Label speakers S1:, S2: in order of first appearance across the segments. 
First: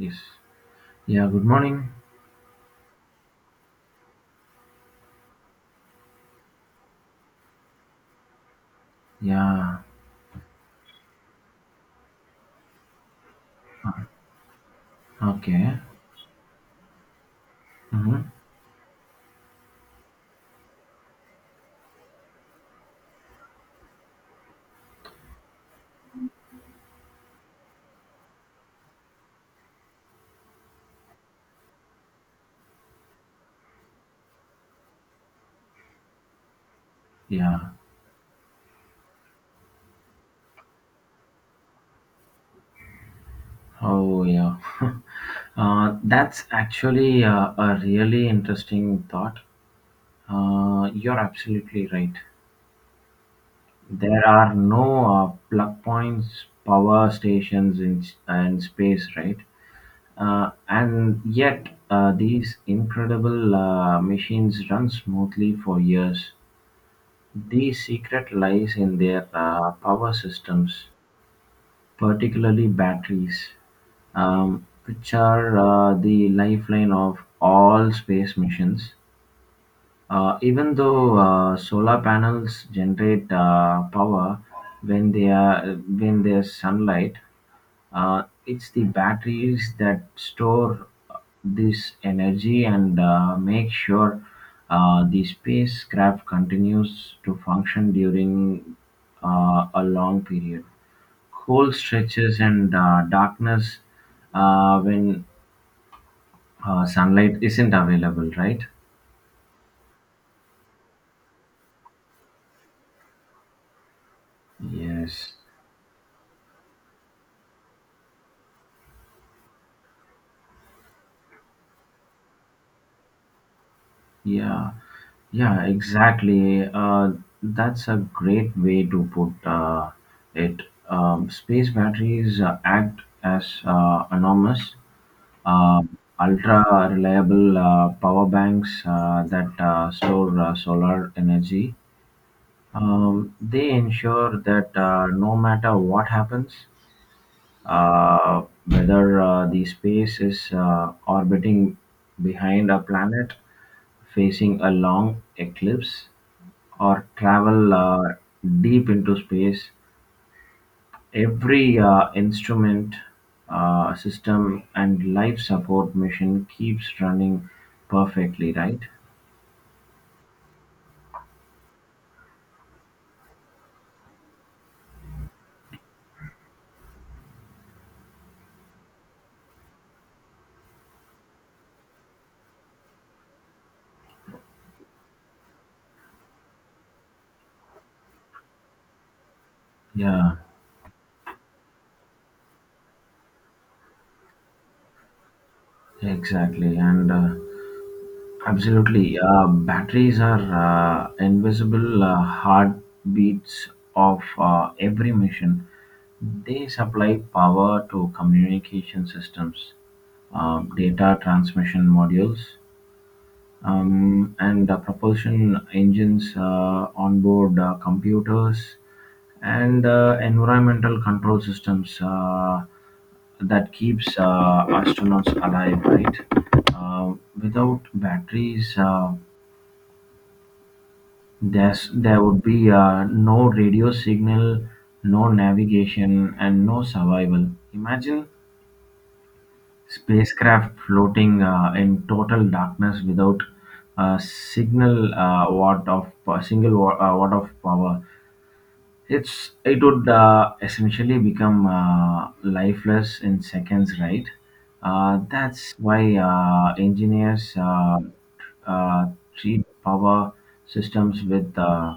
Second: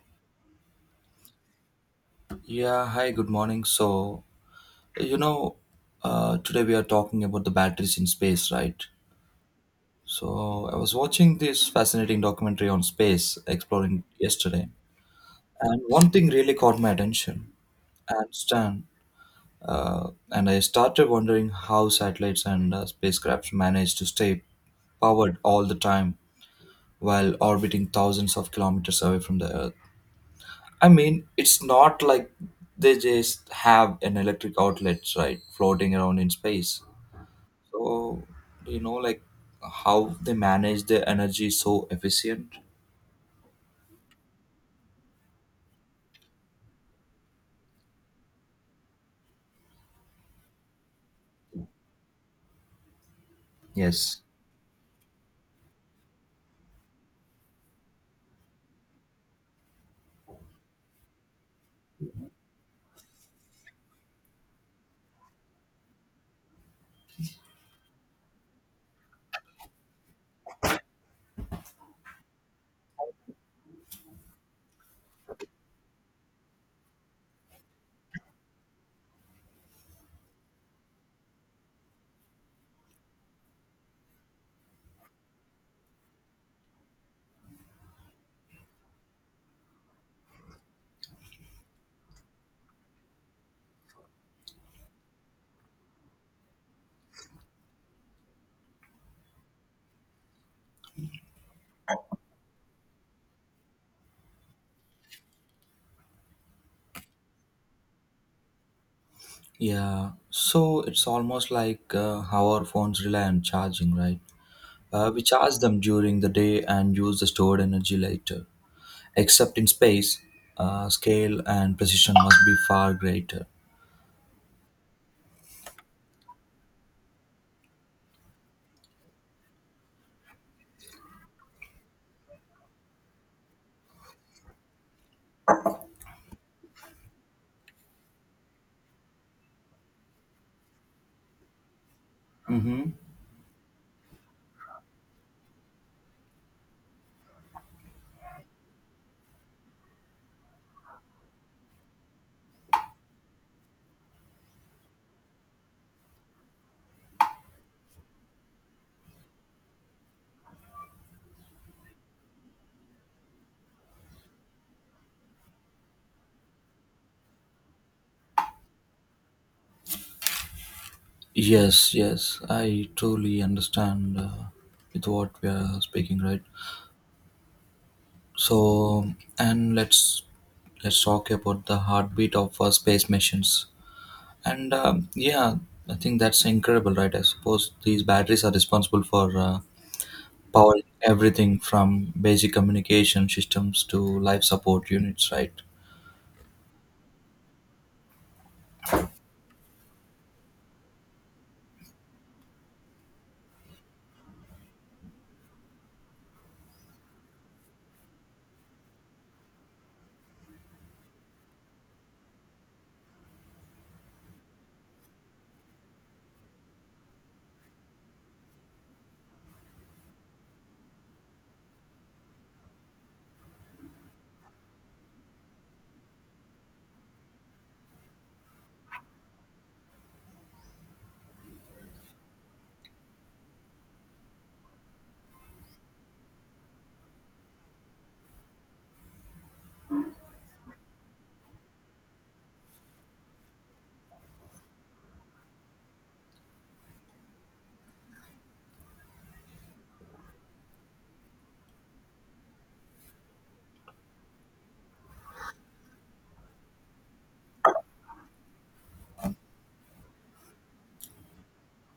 S1: Yes. Yeah, good morning.
S2: Yeah, hi, good morning. You know, Today we are talking about the batteries in space, right?
S1: Yeah,
S2: So, I was watching this fascinating documentary on space exploring yesterday,
S1: okay.
S2: and one thing really caught my attention.
S1: Hmm.
S2: And Stan, and I started wondering how satellites and spacecrafts manage to stay powered all the time while orbiting thousands of kilometers away from the Earth. I mean, it's not like they just have an electric outlet, right, floating around in space.
S1: Yeah.
S2: So, you know, like how they manage their energy so efficient.
S1: Oh, yeah. That's actually a really interesting thought. You're absolutely right.
S2: Yes.
S1: There are no plug points, power stations in, and space, right? And yet, these incredible machines run smoothly for years. The secret lies in their power systems, particularly batteries, which are the lifeline of all space missions. Even though solar panels generate power when they are when there's sunlight, it's the batteries that store this energy and make sure the spacecraft continues to function during a long period. Cold stretches and darkness when sunlight isn't available, right?
S2: Yeah. So it's almost like how our phones rely on charging, right? We
S1: Yes.
S2: charge them during the day and use the stored energy later. Except in space, scale and precision must be far greater.
S1: Yeah. Yeah, exactly. That's a great way to put it. Space batteries act as enormous, uh, ultra reliable power banks that store solar energy. They ensure that no matter what happens, whether the space is orbiting behind a planet, facing a long eclipse, or travel deep into space, every instrument, system, and life support mission keeps running perfectly, right?
S2: Yes, yes, I truly understand with what we are speaking, right? So, and let's talk about the heartbeat of space missions. And um, yeah, I think that's incredible, right? I suppose these batteries are responsible for
S1: Yeah,
S2: powering everything from basic communication systems to life support units, right?
S1: exactly. And Absolutely. Batteries are invisible heartbeats of every mission. They supply power to communication systems, data transmission modules, and propulsion engines, onboard computers, and environmental control systems that keeps astronauts alive. Right? Uh, Without batteries, there would be no radio signal, no navigation, and no survival. Imagine spacecraft floating in total darkness without a signal watt of a single watt of power. It would essentially become lifeless in seconds, right? That's why engineers uh, treat power systems with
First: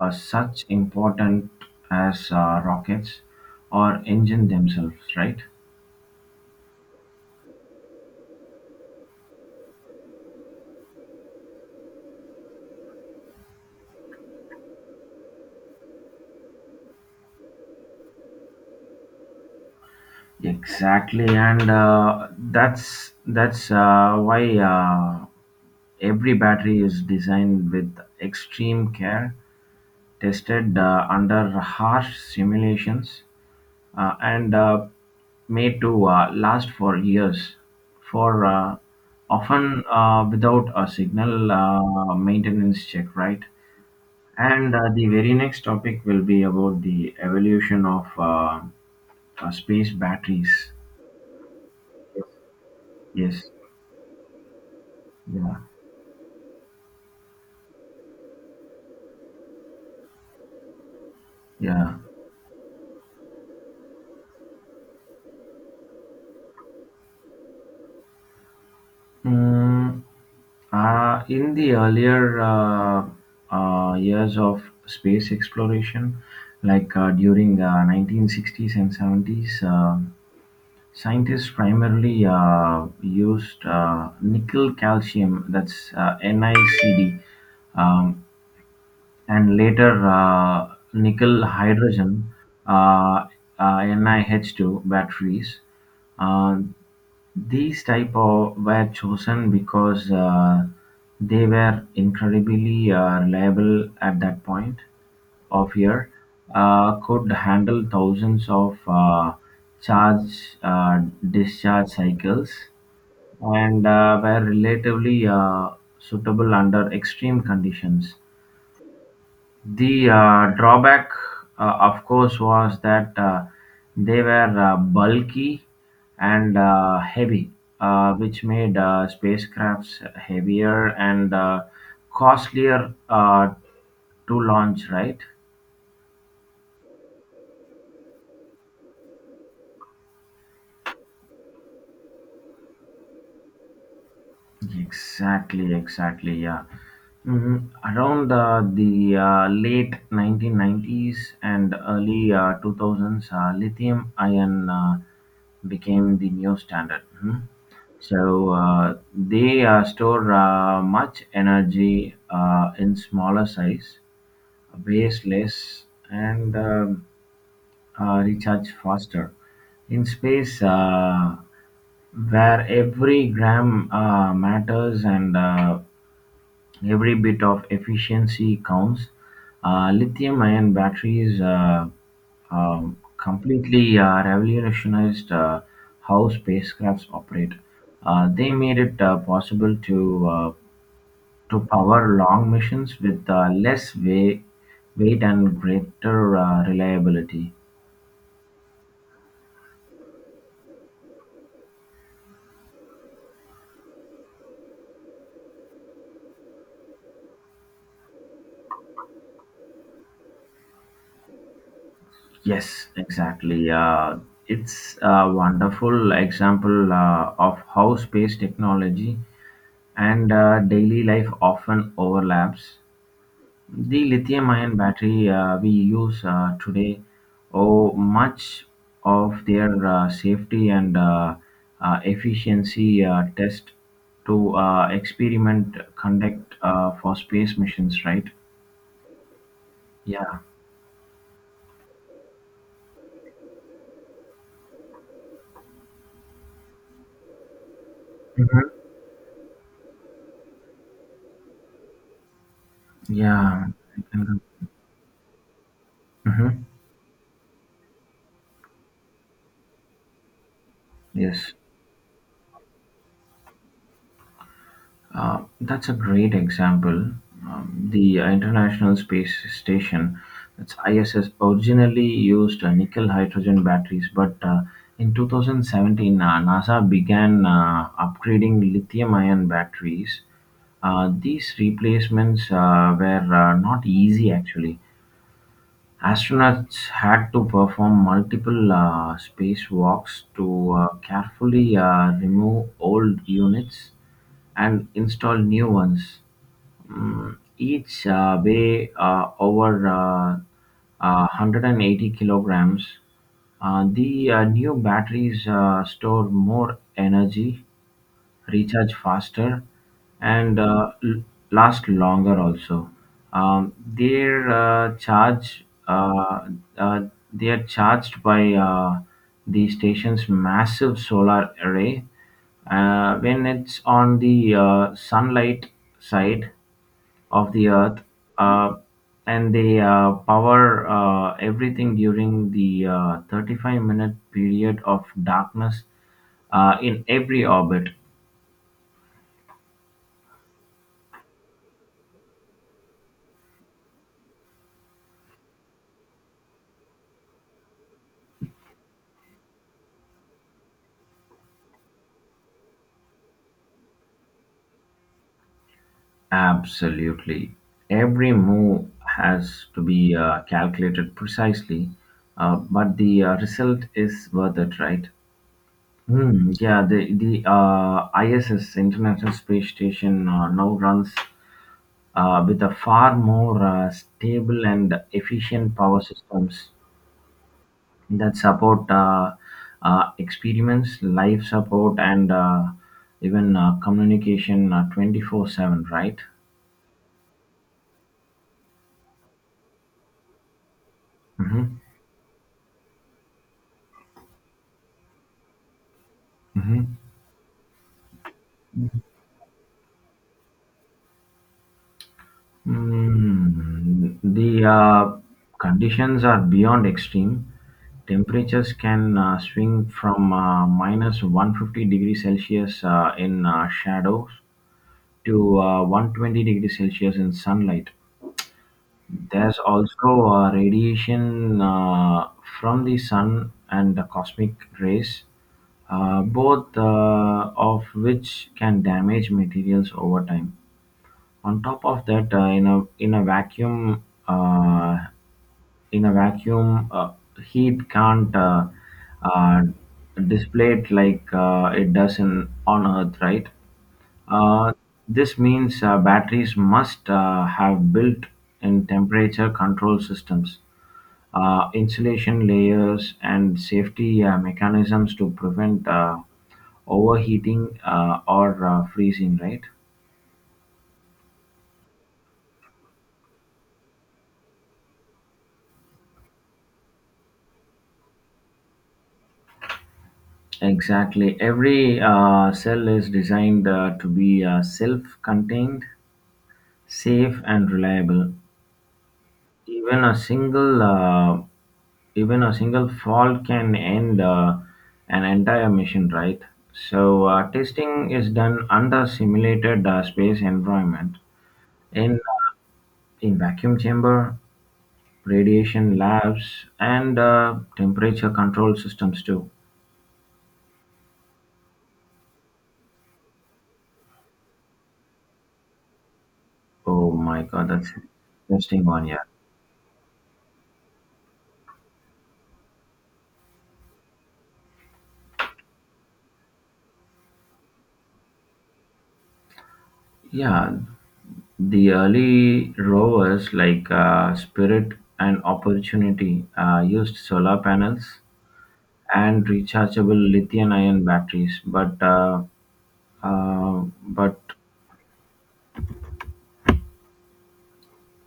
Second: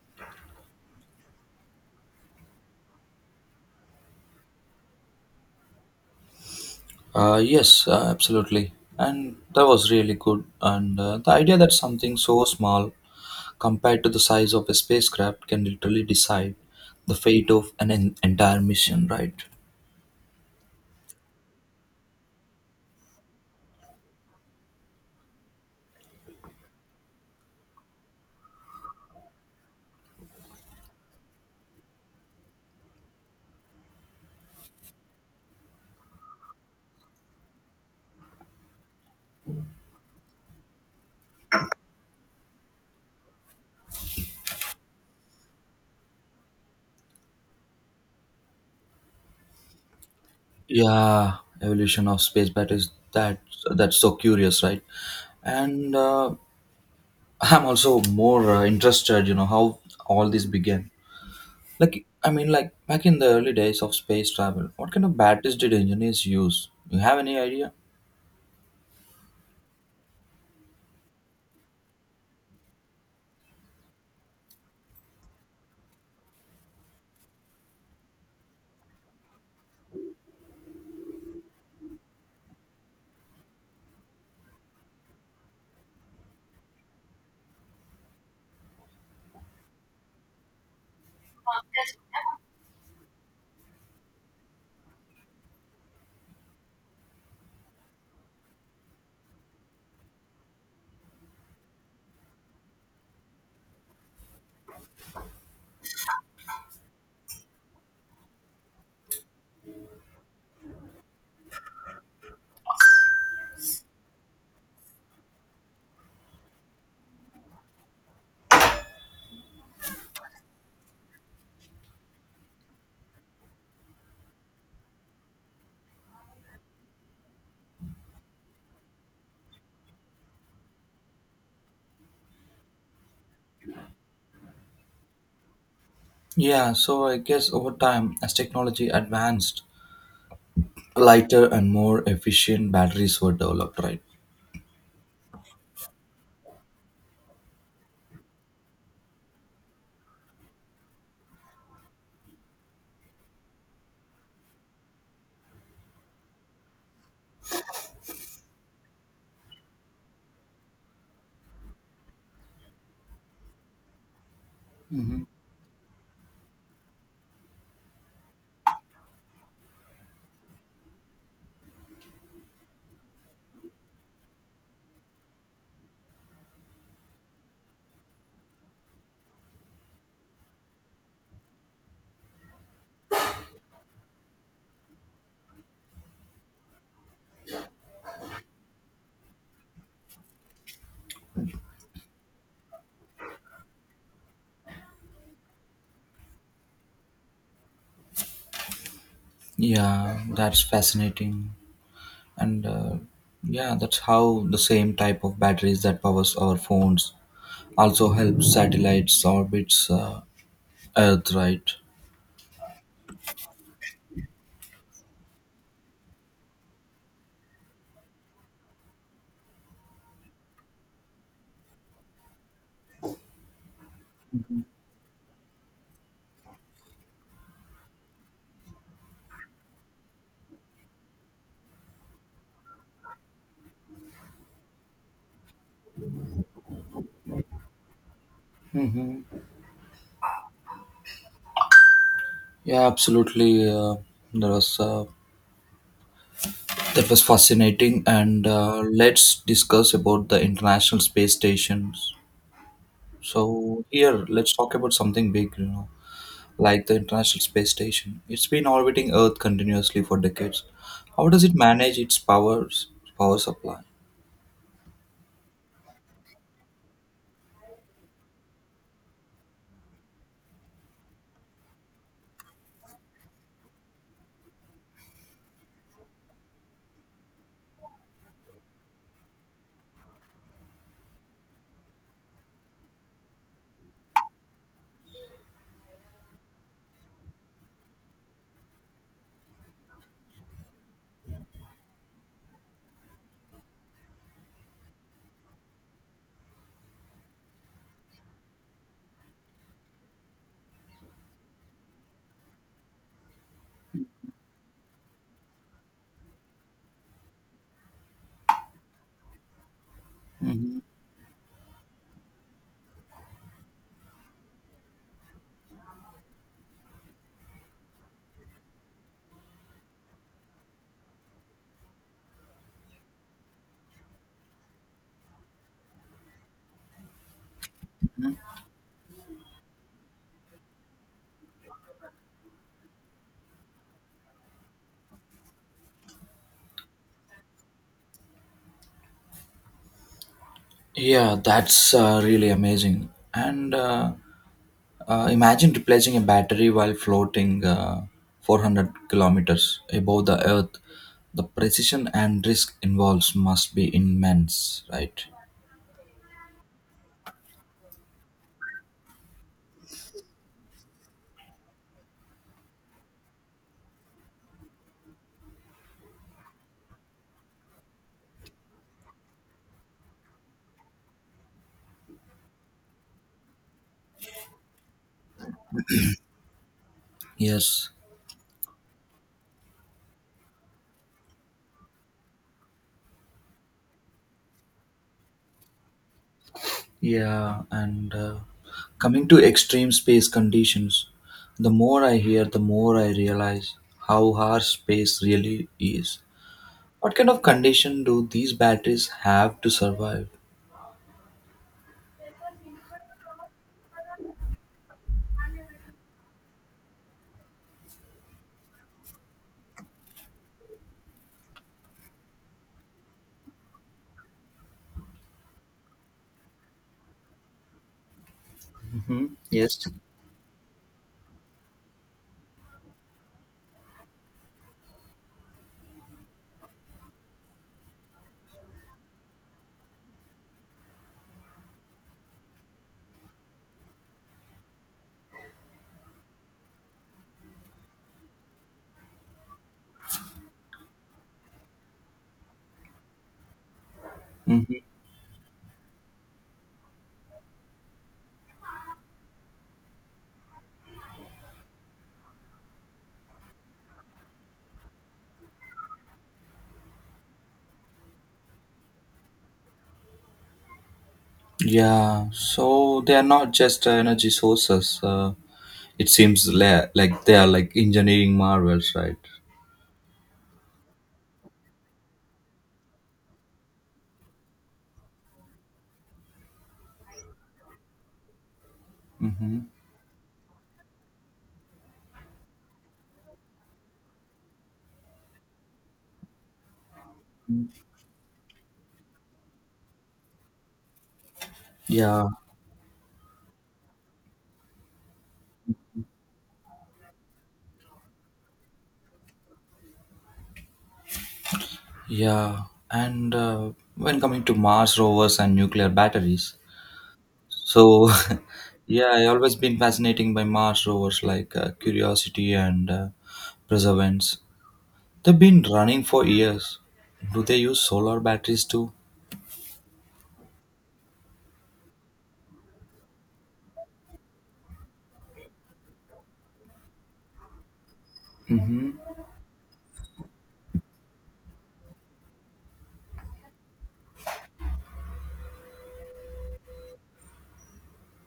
S1: are such important as rockets or engine themselves, right?
S2: Yes, absolutely. And that was really good. And the idea that something so small compared to the size of a spacecraft, can literally decide the fate of entire mission, right?
S1: Exactly, and that's why every battery is designed with extreme care tested under harsh simulations and made to last for years, for often without a signal maintenance check, right? And the very next topic will be about the evolution of space batteries.
S2: Yeah, evolution of
S1: Yes.
S2: space batteries. That
S1: Yes.
S2: that's so curious, right?
S1: Yeah.
S2: And I'm also more interested, you know, how all this began.
S1: Yeah.
S2: Like, back in the early days of space travel, what kind of batteries did engineers use? You have any idea?
S1: Mm, in the earlier years of space exploration, like during the 1960s and 70s, scientists primarily used nickel calcium, that's NiCd, um, and later nickel hydrogen uh, NiH2 batteries. Uh, these type of were chosen because they were incredibly reliable at that point of year. Could handle thousands of charge discharge cycles and were relatively suitable under extreme conditions. The drawback, of course, was that they were bulky and heavy, which made spacecrafts heavier and costlier to launch, right?
S2: Yeah, so I guess over time, as technology advanced, lighter and more efficient batteries were developed, right?
S1: Exactly, exactly. Yeah. hmm Around the late 1990s and early 2000s, lithium ion became the new standard. Mhm. So uh, they store much energy in smaller size, weighs less, and recharge faster. In space, where every gram matters and every bit of efficiency counts, lithium-ion batteries um, completely revolutionized how spacecrafts operate. They made it possible to power long missions with less weight and greater reliability.
S2: Yeah, that's fascinating. And yeah, that's how the same type of batteries that powers our phones also help satellites orbits Earth, right?
S1: Yes, exactly. It's a wonderful example of how space technology and daily life often overlaps. The lithium-ion battery we use today owe much of their safety and efficiency test to experiment conduct for space missions, right?
S2: hmm
S1: Yeah.
S2: Yeah, absolutely. There was that was fascinating, and
S1: Mhm.
S2: let's discuss about the International Space Stations.
S1: Yeah.
S2: So here, let's talk about something big, you know,
S1: Mhm.
S2: like the International Space Station. It's been orbiting Earth continuously for decades. How does
S1: Yes.
S2: it manage its powers, power supply?
S1: That's a great example. The International Space Station, that's ISS, originally used nickel hydrogen batteries, but in 2017, NASA began upgrading lithium ion batteries. These replacements were not easy actually. Astronauts had to perform multiple spacewalks to carefully remove old units and install new ones. Each weigh over 180 kilograms. The new batteries store more energy recharge faster and
S2: Mhm.
S1: last longer also. Their charge uh, they are charged by the station's massive solar array when it's on the sunlight side of the Earth uh, and they power everything during the 35-minute period of darkness in every orbit.
S2: Yeah, that's really amazing. And imagine replacing a battery while floating 400 kilometers above the Earth. The precision and risk involved must be immense, right?
S1: Absolutely. Every move has to be calculated precisely, but the result is worth it, right? Yeah, the ISS, International Space Station, now runs with a far more stable and efficient power systems
S2: Yes.
S1: that support experiments, life support, and even communication 24/7, right?
S2: Yeah, and coming to extreme space conditions, the
S1: hmm
S2: more I hear, the more I realize how harsh space really is. What kind of condition do these batteries have to survive?
S1: The conditions are beyond extreme. Temperatures can swing from minus 150 degrees Celsius in shadows to 120 degrees Celsius in sunlight.
S2: Hmm
S1: There's
S2: Yes.
S1: also radiation from the sun and the cosmic rays, both of which can damage materials over time. On top of that, in a vacuum, in a vacuum, uh, heat can't uh, display it like it does in on Earth, right? Uh,
S2: hmm
S1: this means batteries must have built-in temperature control systems, insulation layers, and safety mechanisms to prevent overheating or freezing, right?
S2: Yeah, so they are not just energy sources. It seems like they are like engineering marvels, right?
S1: Exactly. Every cell is designed to be self contained, safe, and reliable.
S2: hmm
S1: Even a single uh, even a single fault can end an entire mission, right? So testing is done under simulated space environment in
S2: Yeah,
S1: uh, in vacuum chamber, radiation labs, and temperature control systems too.
S2: yeah. And when coming to Mars rovers and nuclear batteries.
S1: Oh my god, that's an
S2: So,
S1: interesting one,
S2: yeah,
S1: yeah.
S2: I always been fascinating by Mars rovers like Curiosity and Perseverance. They've been running for years. Do they use solar batteries too?
S1: Yeah, the early rovers like Spirit and Opportunity used solar panels
S2: Mm-hmm.
S1: and rechargeable lithium-ion batteries, but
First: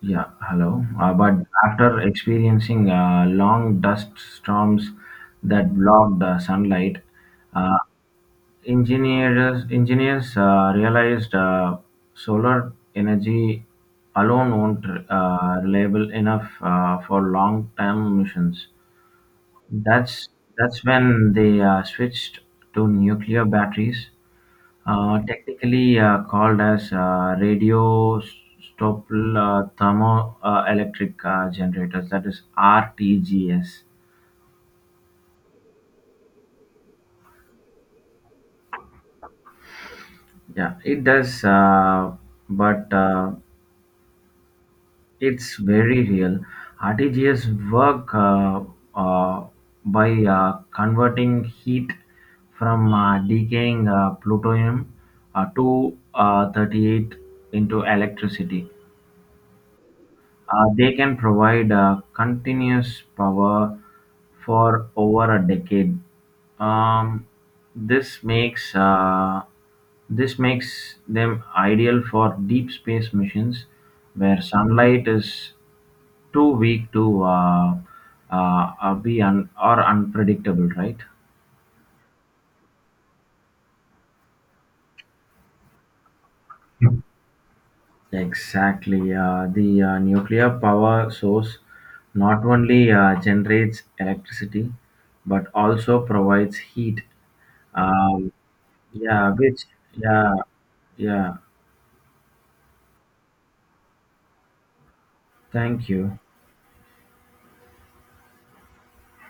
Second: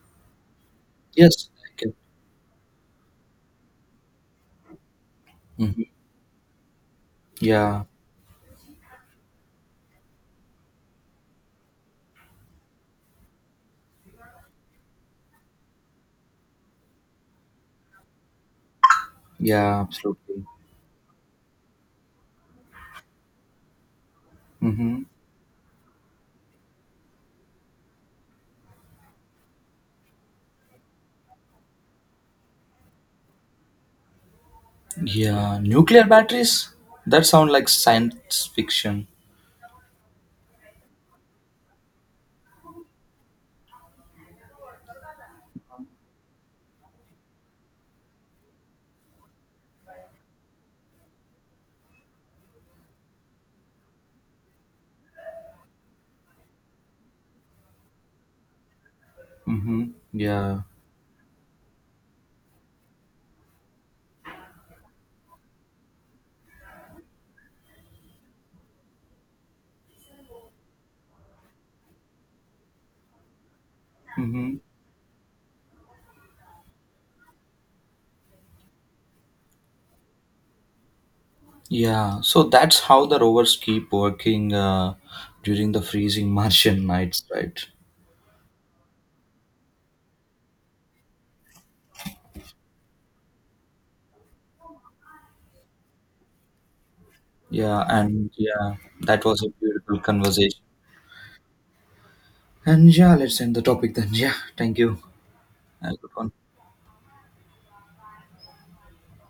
S1: yeah, hello. But
S2: Yes. Okay.
S1: after experiencing long dust storms that
S2: hmm
S1: blocked sunlight, uh,
S2: Yeah.
S1: engineers realized solar energy alone won't reliable enough for long-term missions.
S2: Yeah.
S1: That's
S2: Absolutely.
S1: that's when they switched to nuclear batteries,
S2: Mm-hmm.
S1: technically called as radio stopple thermoelectric generators. That is RTGS.
S2: Yeah. Nuclear batteries. That sound like science fiction.
S1: Yeah, it does, but. It's very real. RTGS work uh, by converting heat from decaying plutonium to 38 into electricity.
S2: Mm-hmm. Yeah.
S1: They can provide continuous power for over a decade. Um, this makes uh, this makes them ideal for deep space missions where
S2: Mm-hmm.
S1: sunlight is too weak to be or unpredictable, right?
S2: Yeah. So that's how the rovers keep working during the freezing Martian nights, right?
S1: Exactly. The nuclear power source not only generates electricity but also provides heat.
S2: Yeah, and
S1: Um,
S2: yeah, that
S1: yeah,
S2: was a beautiful
S1: yeah,
S2: conversation.
S1: yeah,
S2: And yeah, let's end the topic then. Yeah, thank you.
S1: thank
S2: Good
S1: you.
S2: one.